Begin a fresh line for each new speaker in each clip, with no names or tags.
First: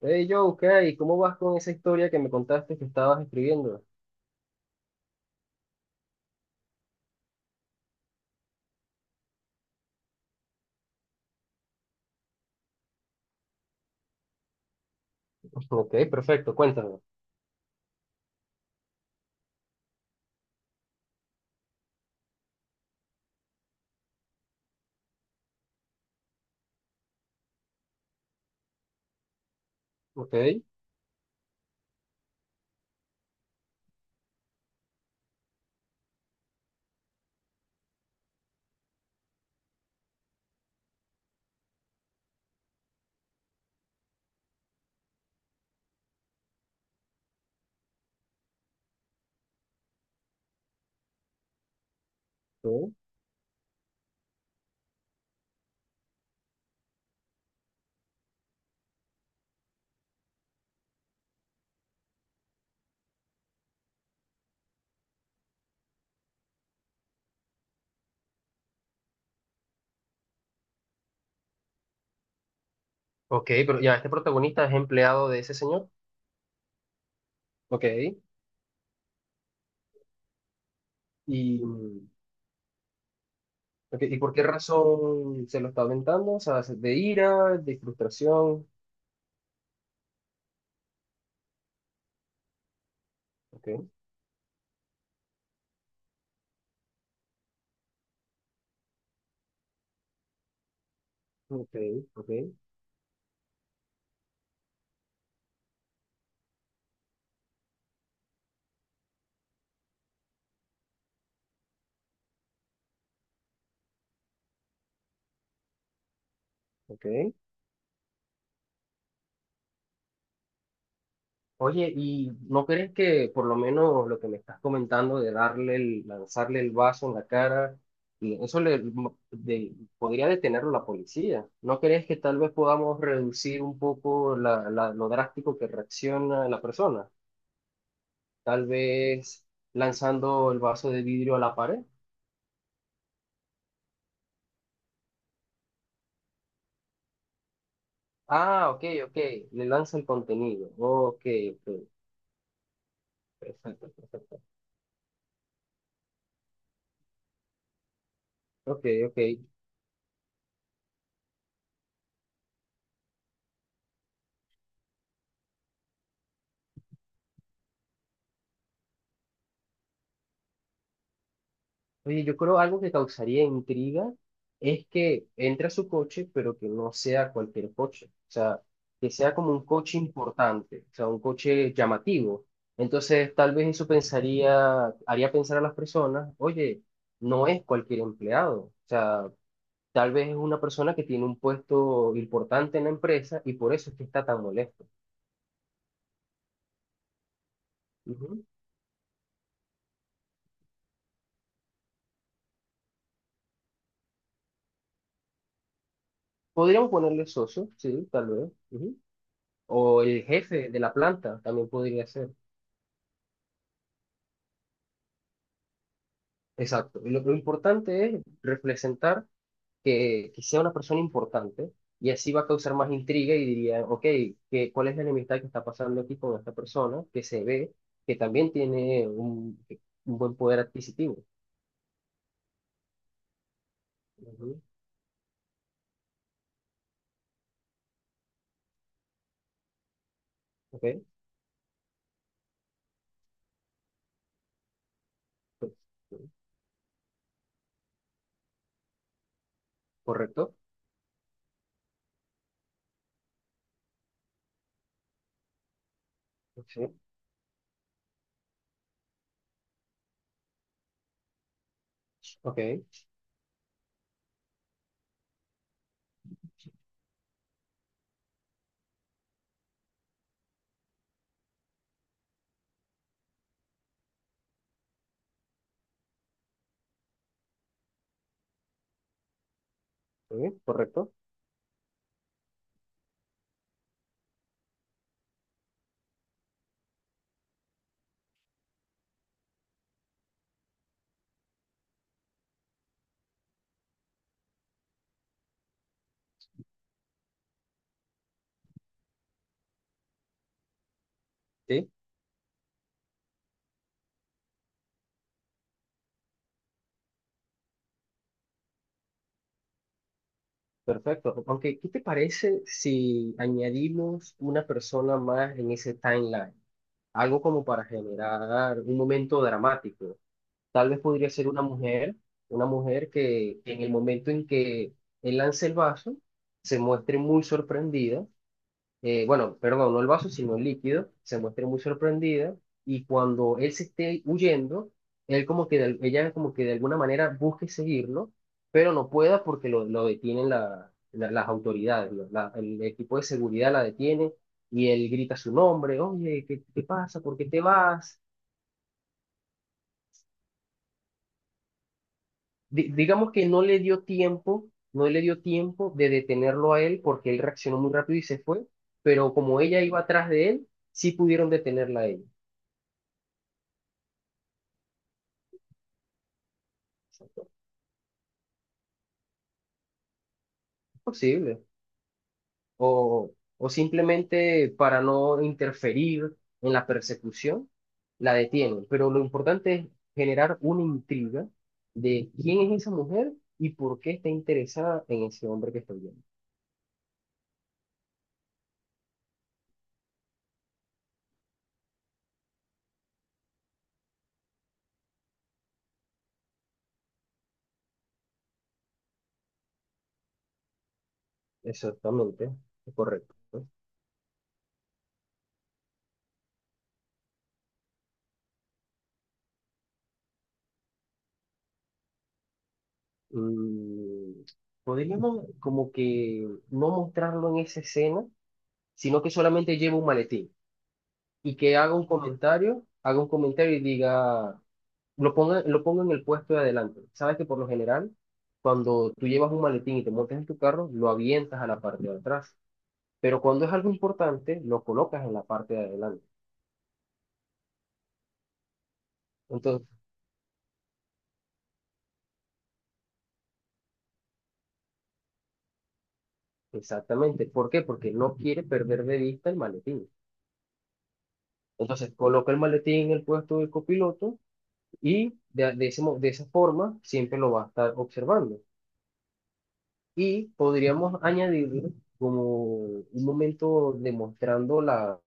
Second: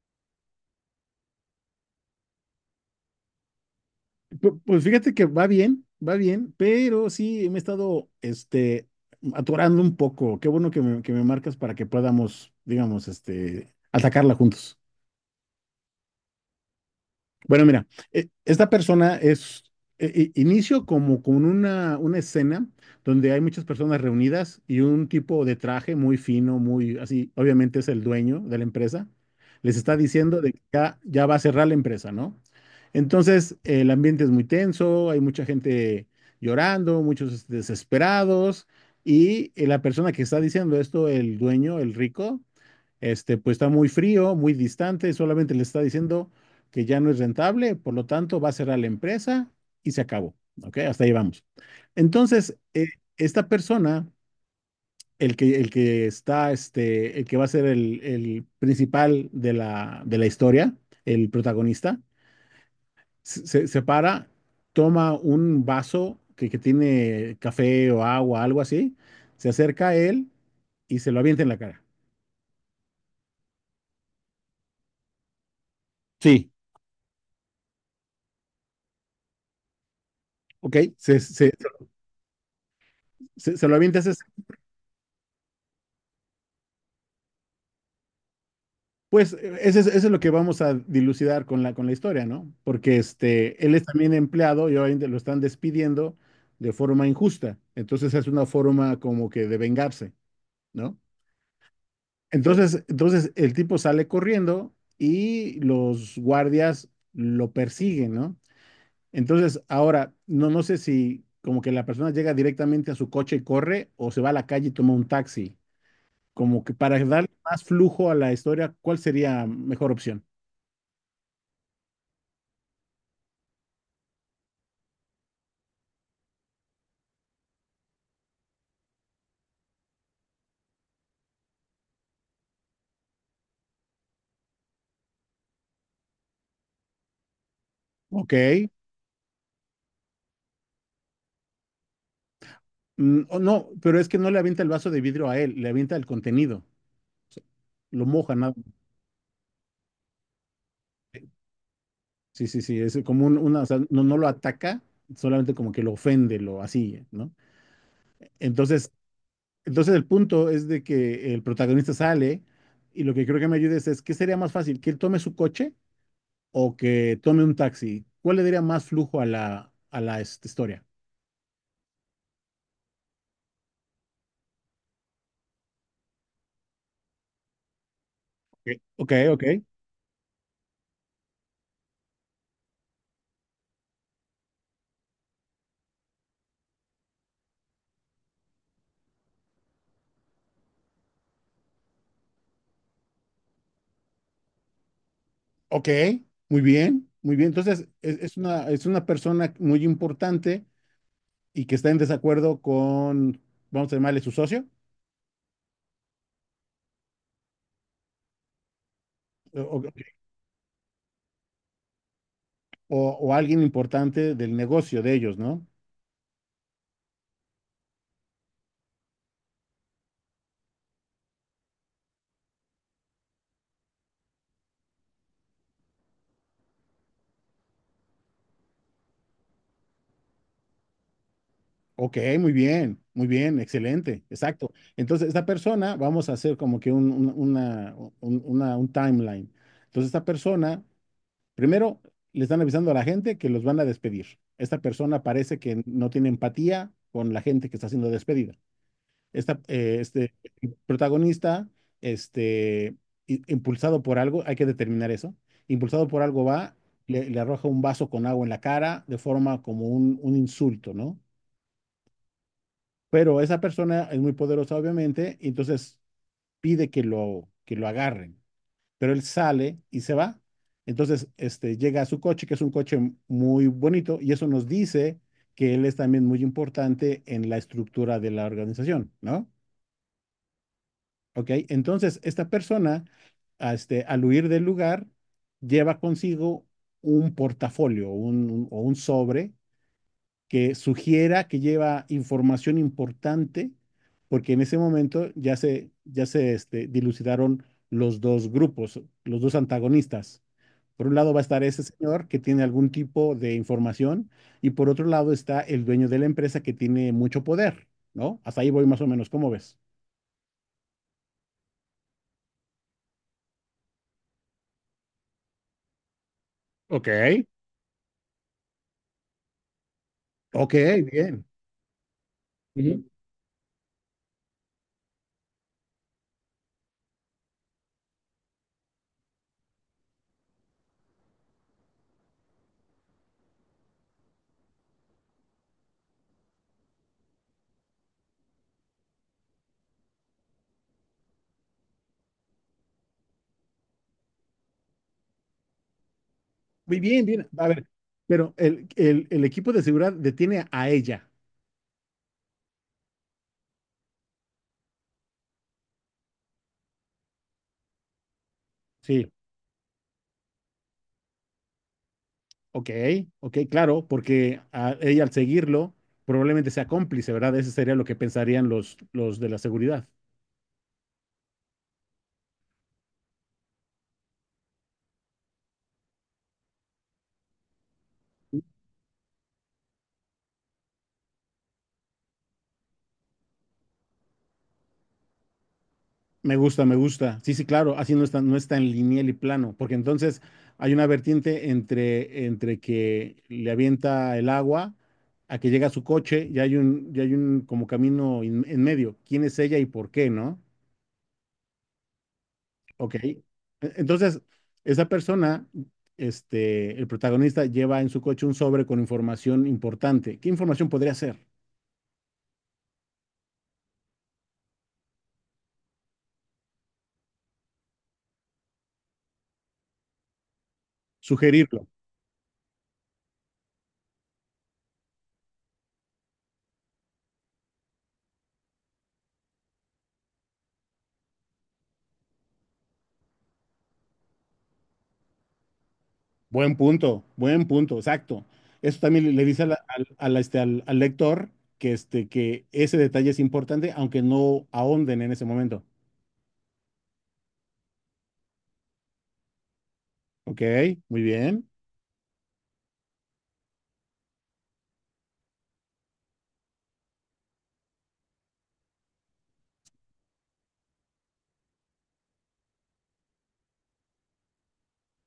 Hey Joe, ¿qué hay? ¿Cómo vas con esa historia que me contaste que estabas escribiendo?
Pues fíjate que va bien, pero sí me he estado atorando un poco. Qué bueno que me marcas para que podamos, digamos, atacarla juntos.
Ok, perfecto, cuéntame.
Bueno, mira, esta persona es, inicio como con una escena donde hay muchas personas reunidas y un tipo de traje muy fino, muy así, obviamente es el dueño de la empresa, les está
Ok,
diciendo de que ya, ya va a cerrar la empresa, ¿no? Entonces, el ambiente es muy tenso, hay mucha gente llorando, muchos desesperados y la persona que está diciendo esto, el dueño, el rico, pues está muy frío, muy distante, solamente le está diciendo que ya no es rentable, por lo tanto va a cerrar la empresa y se acabó. ¿Ok? Hasta ahí vamos. Entonces,
ok,
esta persona, el que está, el que va a ser el principal de de la historia, el protagonista, se para, toma un vaso que tiene café o agua, algo así, se acerca a él y se lo avienta en la cara.
ok, pero ya, este protagonista es empleado de ese señor.
Sí,
Ok,
ok.
y,
Se lo
ok,
avientas,
¿y por qué razón se lo está aventando? O sea, ¿de ira, de frustración?
pues eso es lo que vamos a dilucidar con con la historia, ¿no? Porque este,
Ok,
él es también empleado y obviamente lo están despidiendo de forma injusta. Entonces es una forma como que de vengarse, ¿no?
ok, ok,
Entonces el tipo sale corriendo y los guardias lo persiguen, ¿no? Entonces, ahora, no sé si como que la persona llega directamente a su coche y corre o se va a la calle y toma un taxi. Como que para darle
ok.
más flujo a la historia, ¿cuál sería mejor opción?
Oye, ¿y no crees que por lo menos lo que me estás comentando de darle el, lanzarle el vaso en la cara, y eso le podría detenerlo la policía? ¿No crees que tal vez podamos reducir un poco lo drástico que reacciona la persona? Tal
Ok.
vez lanzando el vaso de vidrio a la pared.
Mm, o no, pero es que no le avienta el vaso de vidrio a él, le avienta el contenido, lo moja nada.
Ah, ok, ok, le lanza el contenido. Ok, ok,
Sí, sí, sí, es como una, o sea, no lo ataca, solamente como que lo ofende, lo así, ¿no?
ok,
Entonces,
ok.
entonces el punto es de que el protagonista sale y lo que creo que me ayudes es, ¿qué sería más fácil? ¿Que él tome su coche o que tome un taxi? ¿Cuál le daría más flujo a la historia?
Oye, yo creo algo que causaría intriga es que entre a su coche, pero que no sea cualquier coche. O sea,
Ok,
que
ok.
sea
Ok.
como un coche importante, o sea, un coche llamativo. Entonces, tal vez eso pensaría, haría pensar a las personas, oye, no es cualquier empleado. O sea, tal vez es una persona que tiene un puesto importante en la empresa y por eso es que está tan molesto.
Ok, muy bien, muy bien. Entonces,
Ujú.
es una persona muy importante y que está en desacuerdo con, vamos a llamarle su socio,
Podríamos ponerle socio, sí, tal vez. Ujú. O
ok,
el jefe de la planta también podría ser.
o alguien importante del negocio de ellos, ¿no?
Exacto. Y lo importante es representar que sea una persona importante y así va a causar más intriga y diría, ok, que, ¿cuál es la enemistad que está pasando aquí con esta persona que se ve que también tiene un buen poder adquisitivo?
Ok, muy bien, excelente,
Ujú.
exacto. Entonces, esta persona, vamos a hacer como que una, un timeline. Entonces, esta persona,
Ok,
primero, le están avisando a la gente que los van a despedir. Esta persona parece
pues,
que no tiene empatía con la gente que está siendo despedida. Esta, este
correcto.
protagonista, este, impulsado por algo, hay que determinar eso, impulsado por algo va,
Sí.
le arroja un vaso con agua en la cara de forma como un insulto, ¿no?
Ok, sí,
Pero esa persona es muy poderosa, obviamente, y entonces pide que que lo agarren, pero él sale y se va. Entonces, llega a su coche, que es un coche muy bonito, y eso nos dice que él es también muy importante en la estructura de la organización, ¿no?
correcto.
¿Ok? Entonces, esta persona, a este, al huir del lugar, lleva consigo un portafolio o un sobre que sugiera que lleva información importante, porque en ese momento ya se dilucidaron los dos grupos, los dos antagonistas. Por un lado va a estar ese
Sí,
señor que tiene algún tipo de información y por otro lado está el dueño de la empresa que tiene mucho poder, ¿no? Hasta ahí voy más o menos, ¿cómo ves?
perfecto. Aunque, ¿qué te parece si añadimos una persona más en ese timeline?
Ok.
Algo como para generar un momento dramático.
Ok,
Tal vez podría
bien.
ser una
Ujú.
mujer que en el momento en que él lance el vaso, se muestre muy sorprendida, bueno, perdón, no el vaso, sino el líquido, se muestre muy sorprendida y cuando él se esté huyendo, él como que de- ella como que de alguna manera busque seguirlo, pero no pueda porque lo detienen las autoridades, ¿no? El equipo de seguridad la detiene y él grita su nombre, oye, ¿qué, qué
Muy
pasa?
bien,
¿Por qué
bien.
te
A ver,
vas?
pero el equipo de seguridad detiene a ella.
Digamos que no le dio tiempo, no le dio tiempo de detenerlo a él porque él reaccionó muy rápido y se fue,
Sí,
pero como ella iba atrás de él, sí pudieron detenerla a ella.
ok, ok, claro, porque a ella al seguirlo probablemente sea cómplice, ¿verdad? Ese sería lo que pensarían los de la seguridad.
Es posible. O simplemente para no interferir en la persecución, la detienen. Pero lo importante es generar una intriga de quién es esa mujer y por qué está interesada en ese hombre que estoy viendo.
Me gusta, me gusta. Sí, sí, claro, así no está, no está en lineal y plano, porque entonces hay una vertiente entre que le avienta el agua a que llega a su coche y hay un como camino en medio. ¿Quién es ella y por qué, no?
Exactamente, es
Ok.
correcto.
Entonces, esa persona, el protagonista lleva en su coche un sobre con información importante. ¿Qué información podría ser?
Mm, podríamos como que no mostrarlo en esa escena, sino que solamente lleve un maletín y que
Sugerirlo.
haga un comentario y diga, lo ponga en el puesto de adelante. Sabes que por lo general, cuando tú llevas un maletín y te montas en tu carro, lo avientas a la parte de atrás. Pero cuando es algo importante, lo colocas en la parte de adelante.
Buen punto, exacto. Eso también le dice a
Entonces,
al lector que, que ese detalle es importante, aunque no ahonden en ese momento.
exactamente. ¿Por qué? Porque no quiere perder de vista el maletín.
Ok, muy bien.
Entonces, coloca el maletín en el puesto del copiloto. Y de esa forma siempre lo va a estar observando. Y podríamos añadir como un momento demostrando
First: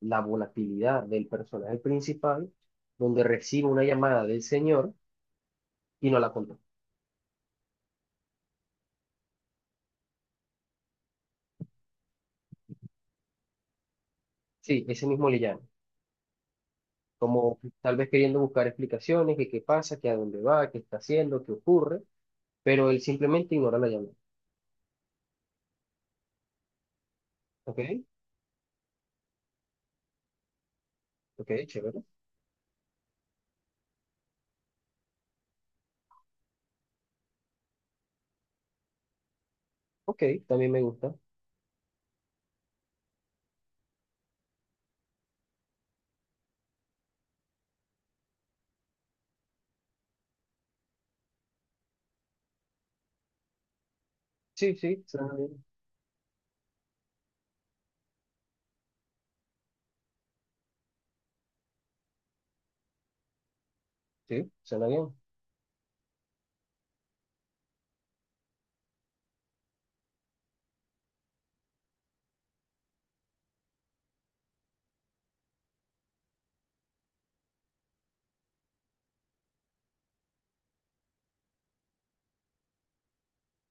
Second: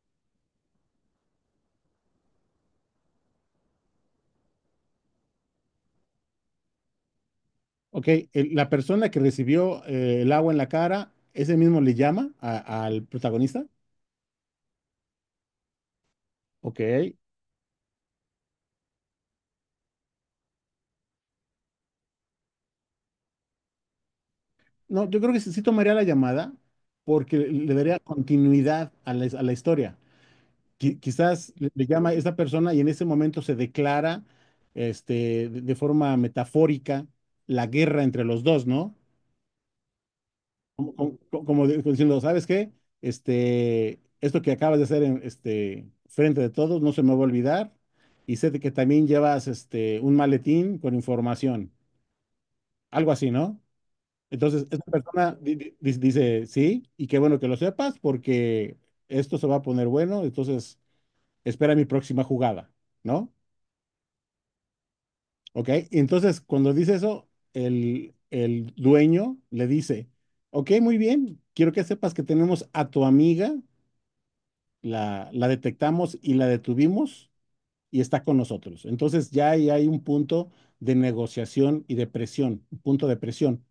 la volatilidad del personaje principal, donde recibe una llamada del señor y no la contesta.
Ok, la persona que recibió el agua en la cara, ese mismo le llama al protagonista.
Sí, ese mismo le llama.
Ok.
Como tal vez queriendo buscar explicaciones, que qué pasa, que a dónde va, qué está haciendo, qué ocurre, pero él simplemente ignora la llamada.
No, yo creo que sí, sí tomaría la llamada porque le
¿Ok?
daría continuidad a a la historia. Quizás
¿Ok?
le
Chévere.
llama a esta persona y en ese momento se declara de forma metafórica la guerra entre los dos, ¿no?
Ok, también me gusta.
Como diciendo, ¿sabes qué? Este, esto que acabas de hacer en, frente de todos no se me va a olvidar y sé de que también llevas un maletín con información, algo así, ¿no? Entonces,
Sí,
esta
sí,
persona
suena bien.
dice, sí, y qué bueno que lo sepas porque esto se va a poner bueno, entonces espera mi próxima jugada, ¿no?
Sí, suena bien.
Ok, y entonces cuando dice eso, el dueño le dice, ok, muy bien, quiero que sepas que tenemos a tu amiga, la detectamos y la detuvimos y está con nosotros. Entonces ya ahí hay un punto de negociación y de presión, un punto de presión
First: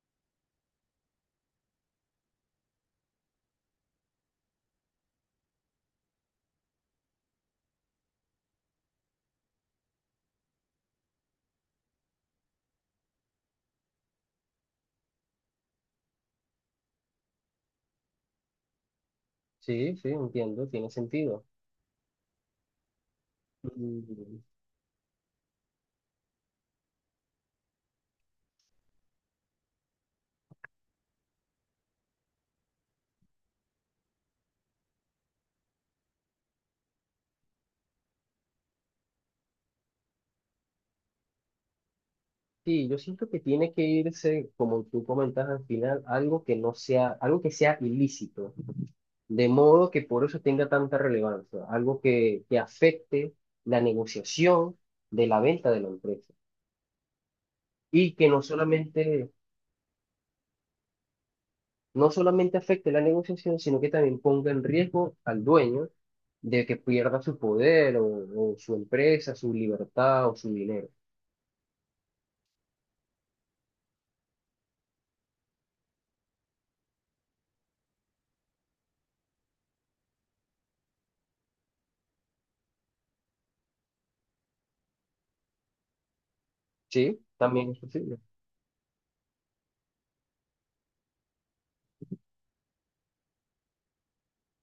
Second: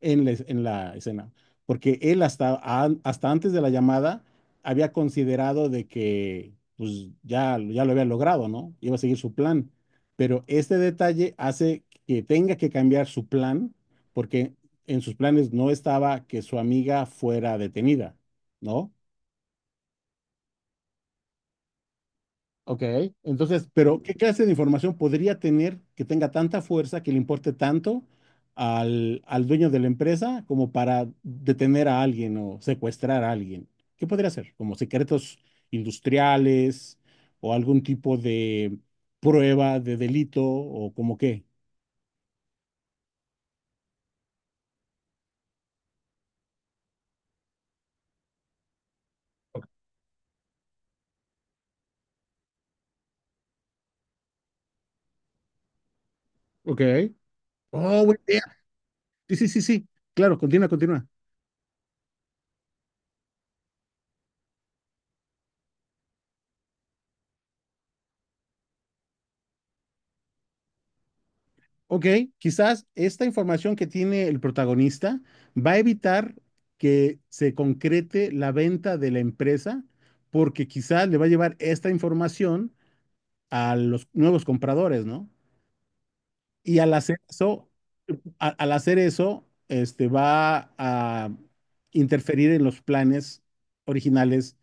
en en la escena, porque él hasta antes de la llamada había considerado de que pues ya, ya lo había logrado, ¿no? Iba a seguir su plan, pero este detalle hace que tenga que cambiar su plan porque en sus planes no estaba que su amiga fuera detenida, ¿no?
Sí, sí, entiendo, tiene sentido.
Ok, entonces, pero ¿qué
Mm,
clase de información podría tener que tenga tanta fuerza, que le importe tanto al dueño de la empresa como para detener a alguien o secuestrar a alguien? ¿Qué podría ser? ¿Como secretos industriales o algún tipo de prueba de delito o como qué?
sí, yo siento que tiene que irse, como tú comentas al final, algo que no sea, algo que sea ilícito, de modo que por eso tenga tanta relevancia, algo que afecte la negociación de la venta de la empresa
Ok. Oh,
y
buena
que
idea.
no solamente,
Sí, sí, sí, sí. Claro, continúa, continúa.
no solamente afecte la negociación, sino que también ponga en riesgo al dueño de que pierda su poder o su empresa, su libertad o su dinero.
Ok, quizás esta información que tiene el protagonista va a evitar que se concrete la venta de la empresa, porque quizás le va a llevar esta información a los nuevos compradores, ¿no? Y al hacer
Sí,
eso,
también es posible.
al hacer eso, va a interferir en los planes originales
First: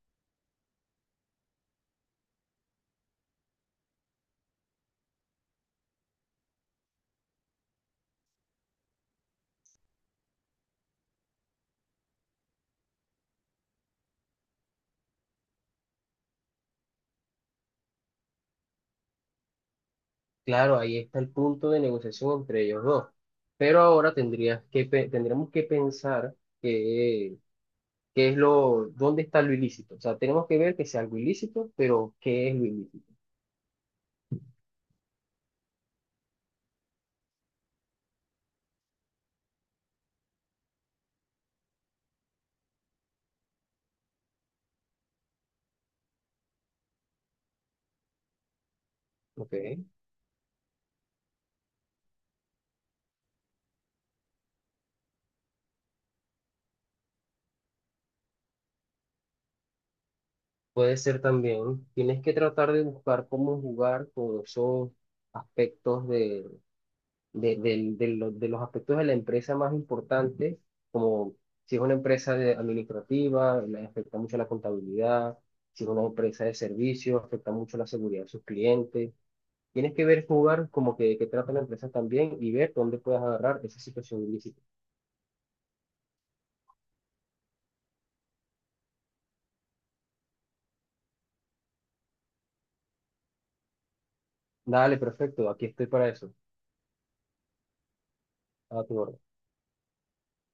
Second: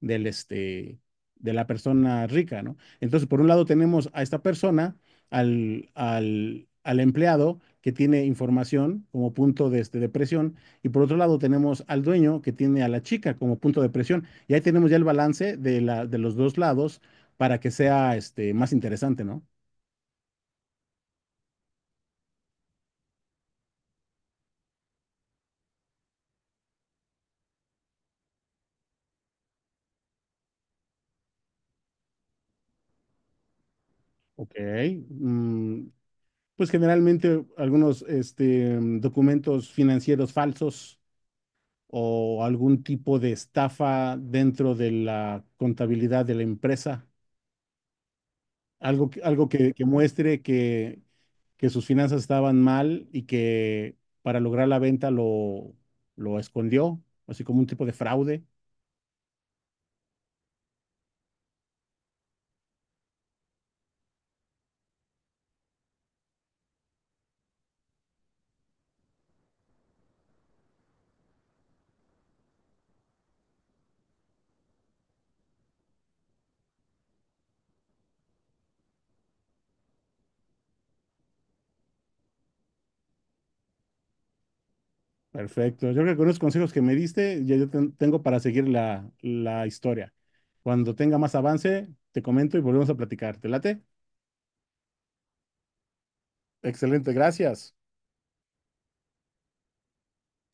del este de la persona rica, ¿no? Entonces, por un lado tenemos a esta persona, al empleado que tiene información como punto de, de presión, y por otro lado tenemos al dueño que tiene a la chica como punto de presión. Y ahí tenemos ya el balance de de los dos lados para que sea más interesante, ¿no?
Claro, ahí está el punto de negociación entre ellos dos. Pero ahora tendrías que, tendremos que pensar que, qué es lo, dónde está lo ilícito. O sea, tenemos que ver que sea algo ilícito, pero qué es lo ilícito.
Ok, mm, pues generalmente algunos documentos financieros falsos o algún tipo de estafa dentro de la contabilidad de la empresa, algo, algo
¿Ok?
que muestre que sus finanzas estaban mal y que para lograr la venta lo escondió, así como un tipo de fraude.
Puede ser también, tienes que tratar de buscar cómo jugar con esos aspectos de los aspectos de la empresa más importantes, como si es una empresa administrativa, le afecta mucho la contabilidad, si es una empresa de servicios, afecta mucho la seguridad de sus clientes. Tienes que ver, jugar como que trata la empresa también y ver dónde puedes agarrar esa situación ilícita.
Perfecto. Yo creo que con los consejos que me diste, ya yo tengo para seguir la historia. Cuando tenga más avance, te comento y volvemos a platicar. ¿Te late?
Dale, perfecto, aquí estoy para eso.
Excelente, gracias.
A tu orden.